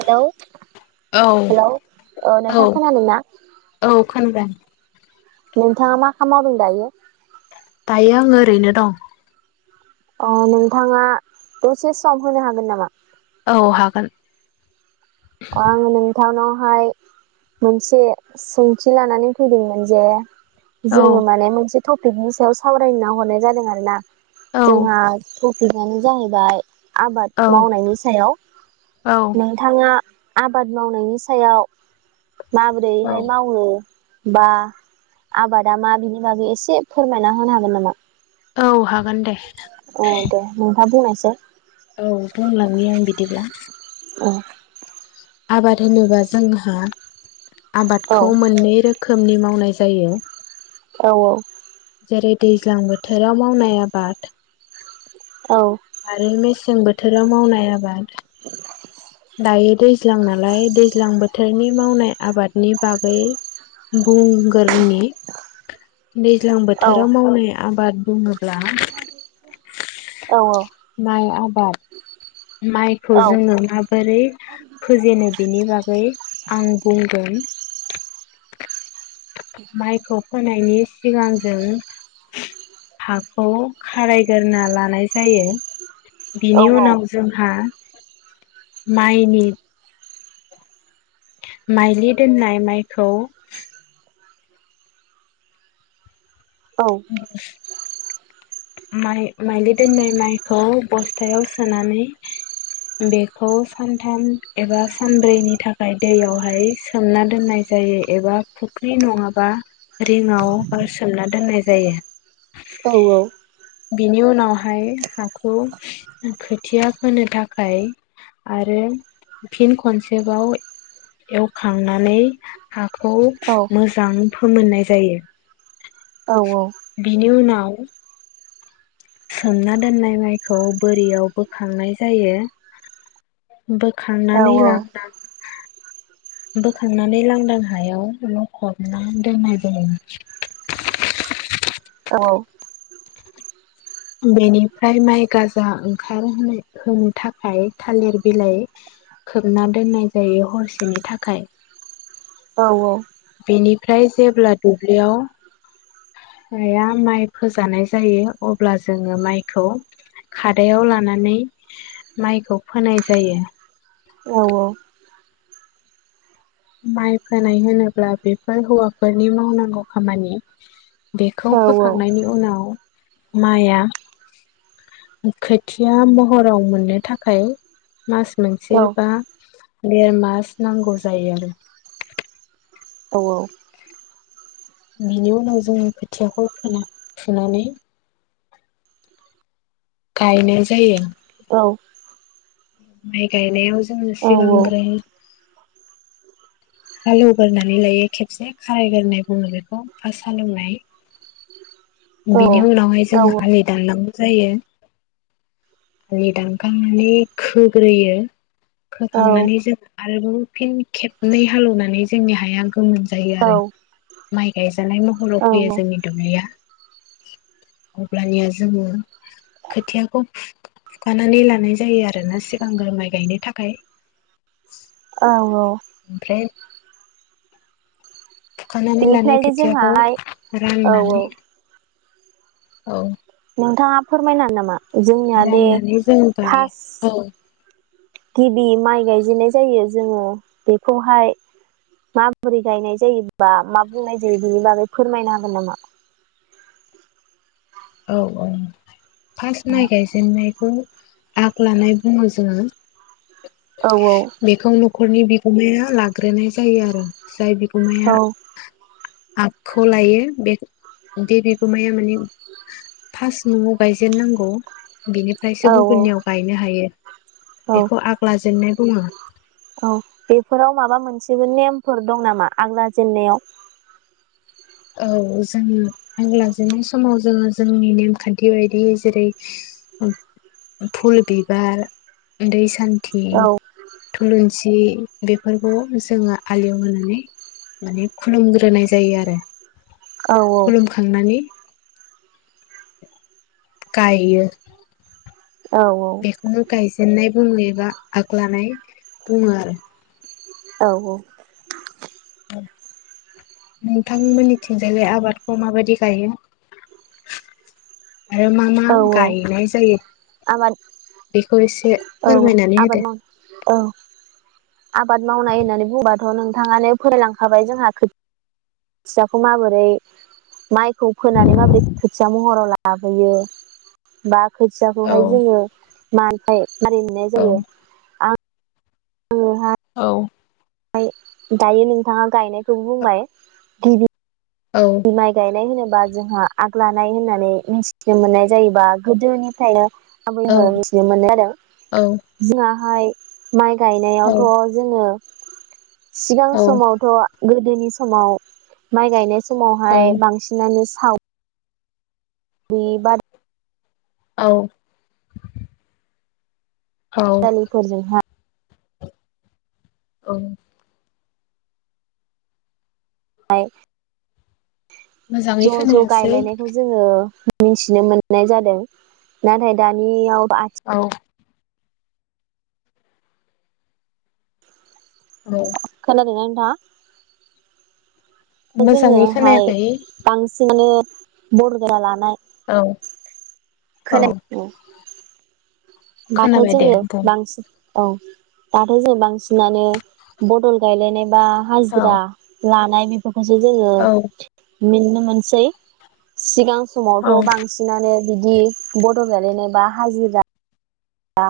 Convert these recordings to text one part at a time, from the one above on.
Hello औ hello औ औ नोंथां खोनादों ना औ खोनादों नोंथाङा मा खाम मावदों दायो दायो आं ओरैनो दं अ नोंथाङा दसे सम होनो हागोन नामा औ हागोन। अ आं नोंथां नाव आहाय मोनसे सोंथि लानानै फैदोंमोन जे औ जोङो माने मोनसे टपिकनि सायाव सावरायना हरनाय जादों आरो ना औ जोंहा [inaudible] आबाद औ मावनायनि सायाव औ नोंथाङा आबाद मावनायनि सायाव औ माबोरैहाय मावो बा आबादा मा बिनि बागै एसे फोरमायना होनो हागोन नामा [inaudible] औ हागोन दे स। औ बुंलांनि आं बिदिब्ला औ। आबाद होनोबा जोंहा औ औ आबादखौ मोननै रोखोमनि माव मावनाय जायो। औ औ। जेरै दैज्लां बोथोराव मावनाय आबाद आरो मेसें बोथोराव मावनाय आबाद दायो दैज्लां नालाय दैज्लां बोथोरनि मावनाय आबादनि बागै बुंगोरनि दैज्लां बोथोराव मावनाय आबाद बुङोब्ला माइ आबाद माइखौ जोंनो माबोरै फोेजेनो बिनि बागै आं बुंदों उन माइखौ होनायनि सिगां जों हाखौ खारायग्रा लानाय जायो। बिनि उनाव जोंहा माइनि माइलि दोननाय माइखौ [inaudible] माइ-माइलि दोननाय माइखौ बस्थायाव सोनानै बेखौ सानथाम एबा सानब्रैनि थाखाय दैयावहाय सोमना दोननाय जायो एबा फुख्रि नङाबा रिंङाव बो सोमना दोननाय जायो। औ औ। बिनि उनावहाय हाखौ खोथिया फोनो थाखाय आरो फिन खनसेबाव एवखांनानै हा खौ मोजां फोमोननाय जायो। बिनि उनाव [inaudible] सोमना दोननाय माइखौ बोरियाव बोखांनाय जायो‌। बोखांनानै लांदां बोखांनानै लांदां हायाव लखबना दोननाय जायो। औ बेनिफ्राय माइ गाजा ओंखार होनो थाखाय थालिर बिलाइ खोबना दोननाय जायो हरसेनि थाखाय। औ औ बेनिफ्राय जेब्ला दुब्लियाव हाया माइ फोजानाय जायो अब्ला जोङो माइखौ खादायाव लानानै माइखौ फोनाय जायो। माइ फोनाय होनोब्ला बेफोर हौवाफोरनि मावनांगौ खामानि। बेखौ फोखांनायनि उनाव माया खोथिया महराव मोननो थाखाय मास मोनसे बा देर मास नांगौ जायो आरो औ औ बिनि उनाव जोङो खोथियाखौ फोना फुनानै गायनाय जायो औ माय गायनायाव जों सिगांग्रो हालेवगोरानै लायो खेबसे खारायगोरोनाय बुङो बेखौ फासट हालोनाय। बिनि उनावहाय औ औ जोङो आलि दाननांगौ जायो। दानखांनानै खोग्रोयो। औ खोखांनानै जों आरोबाव फिन खेबनै हालेवनानै जोंनि हाया गोमोन जायो आरो माइ गायजानाय महराव फैयो जोंनि दुब्लिया। अब्लानिया जोङो खोथियाखौ फुखानानै लानाय जायो आरोना सिगांग्रो माइ गायनो थाखाय। औ औ ओमफ्राय फुखानानै लानाय बेनिफ्राय खोथियाखौ जोंहाहाय औ औ राननानै औ नोंथाङा फोरमायनो नामा? जोंनिया दे राननानै जों फार्स गायो औ गिबि माइ गायजेननाय जायो जोङो बेखौहाय माबोरै गायनाय जायो बा मा बुंनाय जायो बेनि बागै फोरमायनो हागोन नामा? औ औ फार्स्ट माइ गायजेननायखौ आग लानाय बुङो जोङो। औ औ बेखौ नखरनि बिगु माया लाग्रोनाय जायो आरो। जाय औ बिगुमाया आगखौ लायो बे बे बिगोमाया माने फास नआव गायजेननांगौ औ बिनिफ्रायसो औ गुबुननियाव गायनो हायो। औ बेखौ आग लाजेननाय बुङो [inaudible] औ बेफोराव माबा मोनसे जेबो नेमफोर दं नामा आग लाजेननायाव औ जोङो आं ला जेननाय समाव जोङो जोंनि नेमखान्थि बायदि जेरै फुल बिबारै दै सान थि औ थुलुंसि बेफोरखौ जोङो आलियाव होनानै माने खुलुमग्रोनाय जायो आरो औ औ खुलुमखांनानै गायो औ बेखौनो गायजेनाय बुङो एबा आग लानाय बुङो आरो औ औ नोंथांमोननिथिंजाय आबादखौ माबायदि गायो? आरो मा मा औ गायनाय जायो आबाद बेखौ एसे औ फोरमायनानै आबाद होदो माव औ आबाद मावनाय होननानै बुंबाथ' नोंथाङानो फोररायलांखाबाय जोंहा खोथ फिसाखौ माबोरै माइ खौ फोनानै माबोरै खोथिया महराव लाबोयो बा औ खोथियाखौहाय जोङो मानिफ्राय मारै मोननाय औ जायो आं औ ओमफ्राय दायो नोंथाङा गायनायखौ बुंबाय गिबि बि माइ गायनाय होनोब बा जोंहा आग लानाय होननानै मिथिनो मोननाय जायोबा गोदोनिफ्रायनो [unintelligible] औ मिथिनो मोनो आरो औ जोंआहाय माइ औ गायनायावथ' जोङो सिगां औ समावथ' गोदोनि समाव माइ गायनाय औ समावहाय बांसिनानो स थाव। बि बार। औ। औ जालिफोरहा औ। हाय। मोजाङै ज' ज' खोनायासै गायलायनायखौ जोङो मिथिनो मोननाय जादों नाथाय दानियाव आथि औ। औ खोनादों ना मा? मोजाङै जोङोहाय खोनायाखै बांसिनानो बरद गा लाना [unintelligible] औ। औ खोनायाखै। [inaudible] दाथ' खोनाबाय दे जोङो बुं बांसि औ दाथ' जों बांसिनानो बदल गायलायनाय। बा औ हाजिरा लानाय। [inaudible] ससे जोङो। औ मिनो मोनसै सिगां। औ समावथ' बांसिनानो। बिदि बड'ल गालायनाय बा हाजिरा। बा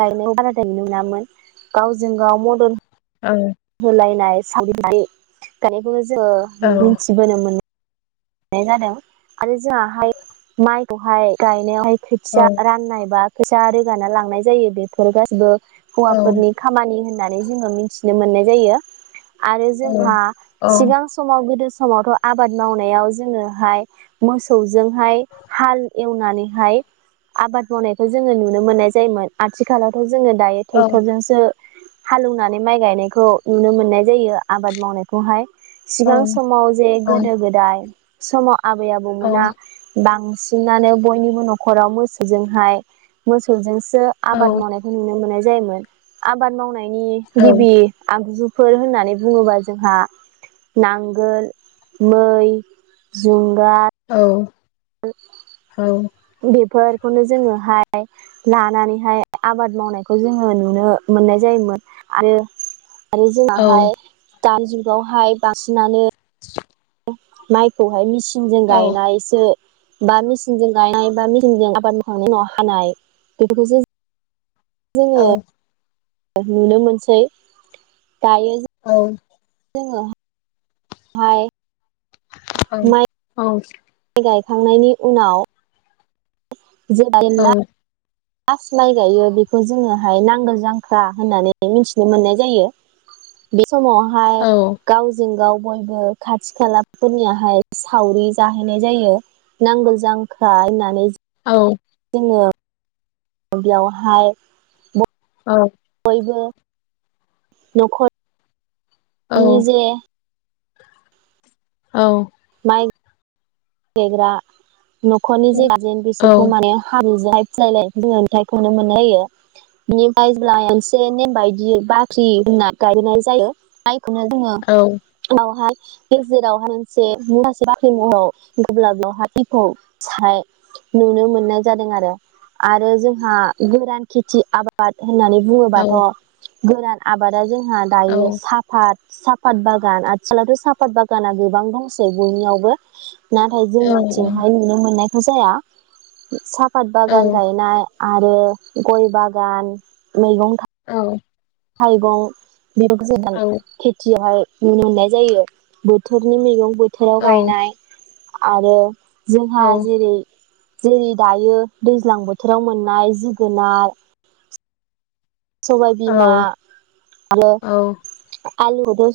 गायनायाव बारा गायनो मोनामोन गावजों-गाव मदद। औ। होलायनाय सावनाय गानायखौ [unintelligible] जोन औ मिथिबोनो मोनो। न जादों। आरो जोङाहाय माइ। बहाय [unintelligible] औ खोथिया राननायबा। फैसा रोगाना लांनाय जायो बेफोर गासिबो, औ हौवाफोरनि खामानि होननानै जोङो मिथि, नुनो मोननाय जायो आरो जोंहा सिगां समाव गोदो समावथ' आबाद मावनायाव, जोङोहाय मोसौजोंहाय हाल एवनानैहाय आबाद मावनायखौ जोङो नुनो मोनो मोन्नाय जायोमोन आथिखालावथ' जोङो दायो ट्रेक्टरजोंसो हालेवनानै माइ गायनायखौ नुनो मोननाय जायो आबाद मावनायखौहाय, सिगां समाव जे गोदो गोदाय, समाव आबै-आबौमोना बां बांसिननानै बयनिबो न'खराव मोसौजोंहाय मोसौजों सो आबाद मावनायखौ नुनो मोननाय जायोमोन आबाद मावनाय, नि गिबि आगजु, फोर होननानै बुङोबा जोंहा नांगोल मै, जु औ [unintelligible] बेफोरखौनो जोङोहाय लानानैहाय आबाद मावनायखौ जोङो नुनो मोननाय जायोमोन आरो आरो जोङाहाय दानि जुगावहाय बांसिनानो [inaudible] माइखौहाय मिसि सिंजों गायनायसो बा मेचिनजों गायनाय बा मेचिनजों आबाद मावखांनायनि उनाव हानाय बेफोरखौसो, जोङो नुनो मोनसै दायो जों जोङो माइ औ औ गायखांनायनि उनाव [unintelligible] लास माइ गायो बेखौ जोङोहाय नांगोल जांख्रा होननानै मिथिनो मोननाय जायो समावहाय गावजों गाव, बयबो खाथि खालाफोरनियाहाय सावरि जाहैनाय जायो नांगोलजांख्रा होननानै औ। ओ। बेयावहाय औ। इबो न'खर निजे औ। देग्रा न'खरनि जे गारजेन बिसोरखौ माने हाब्रुजोहाय [unintelligible] मोननाय जायो बेनिफ्राय जब्ला मोनसे नेम बायदि बाख्रि होनना गायनाय जायो बेखौनो जोङो बावहाय गेजेरावहाय मोनसे माखासे बाख्रि महराव [unintelligible] साय नुनो मोननाय जादों आरो आरो जोंहा गोरान खेथि आबाद होननानै बुङोबाथ' गोरान आबादा जोंनि जोंहा दायो साफात सापात बागान आथिखलाथ‌' सापात बागाना गोबां दंसै बयनियावबो नाथाय जोंनिथिंहाय नुनो मोननाय जाया। सा फात बागान गायनाय आरो गय बागान मैगं औ। थाइगं बेव जोगोन खेथियावहाय नुनो मोननाय जायो बोथोरनि मैगं‌ बोथोराव गायनाय आरो जोंहा जेरै जेरै दायो दैज्लां बोथोराव मोननाय जिगोनार सबाय बिमा आरो आलुखौ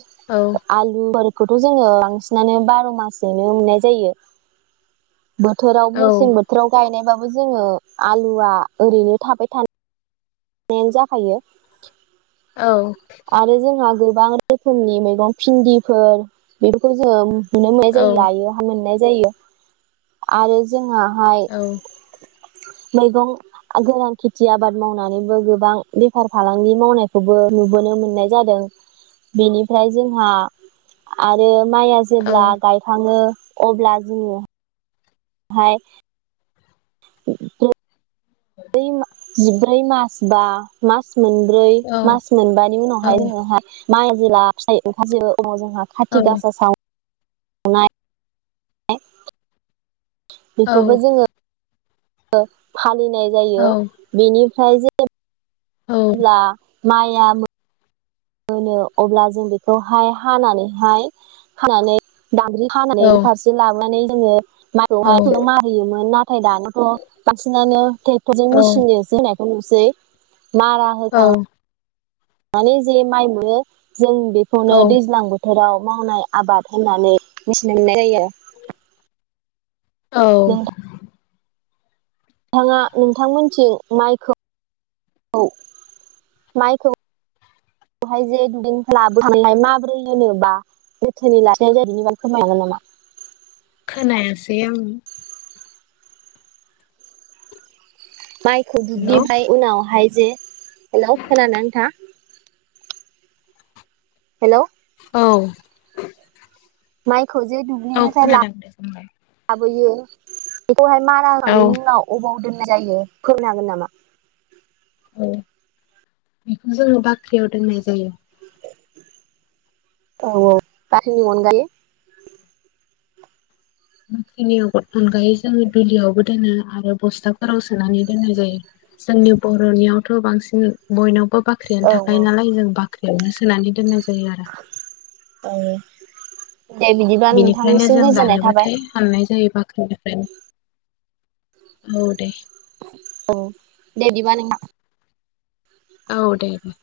आलुफोर खौथ' जोङो बांसिनानो बार मासयैनो मोननाय जायो। बोथोराव मेसें बोथोराव गायनायबाबो जोङो आलुआ ओरैनो थाबाय थानो नाय जाखायो। आरो जोंहा गो गोबां रोखोमनि मैगं भिन्दिफोर बेफोरखौ जों नुनो मोननाय जायो आायो मोननाय जायो आरो जोंहा औ मैगं गोरान खेथि आबाद मावनानै गोबां बेफार फालांगि मावनायखौबो नुबोनो मोननाय जादों बेनिफ्राय जोंहा आरो माइआ जेब्ला गायखाङो अब्ला जोंङो हाय ग [inaudible] ओं जिब्रै मास बा मास मोनब्रै मास मोनबानि उनावहाय जोङोहाय माइ जेला फिथाय ओंखाजोबो समाव जोंहा खाथि गासा साव ए बेखौबो जोङो ओ फाल लिनाय जायो बिनि [unintelligible] ब्ला मायाम मोनो अब्ला जों बेखौहाय हानानैहाय हानानै दामब्रि खानानै फारसे लाबोनानै जोङो [unintelligible] नाथाय दानोथ' बांसिनानो टेक्टरजों मिसिनजोंसो होनाय खौ नुसै। मारा औ होखां माने जे माइ मोनो जों बेखौनो औ दैज्लां बोथ थोराव मावनाय आबाद होननानै मिथिनो मोननाय जायो। औ नोंथाङा नोंथांमोनथिं माइखौ माइखौहाय जे दुब्लिनिफ्राय लाबोखांनानै माब्रै होनोबा जोथोनै लाखिनाय जायो बिनि बागै फोरमायनो हागोन नामा? खोनायासेै आं। माइखौ हेलौ दुब्लिफ्राय उनावहाय जे हेल' खोनानोना नोंथांआ? हेलौ औ माइ खौजे औ दुब्लिनिफ्राय ला खोनादों दे बुंलाय बोयो बेखौहाय मारा औ होखांनायनि उनाव अबाव दोन नाय जायो फोरमायनो हागोन नामा? औ बेखौ जोङो बाख्रियाव दोननाय जायो। औ औ बाख्रिनि अनगायै बाख्रिनि अनगायै जोङो दुलियावबो दोनो आरो बस्थाफोराव सोनानै दोननाय जायो जोंनि बर'नियावथ' बांसिन बयनावबो औ बाख्रिआनो थाखायो नालाय जों बाख्रि बेयावनो सोनानै दोननायस जायो आरो। औ दे बिदिबा बिनिफ्रायनो नोंथांनिसिम जों गोजोननाय थाबाय जानोबाथाय हाननाय जायो बाख्रि औ दे। अ दे इदिबा नोंथां। औ दे दे।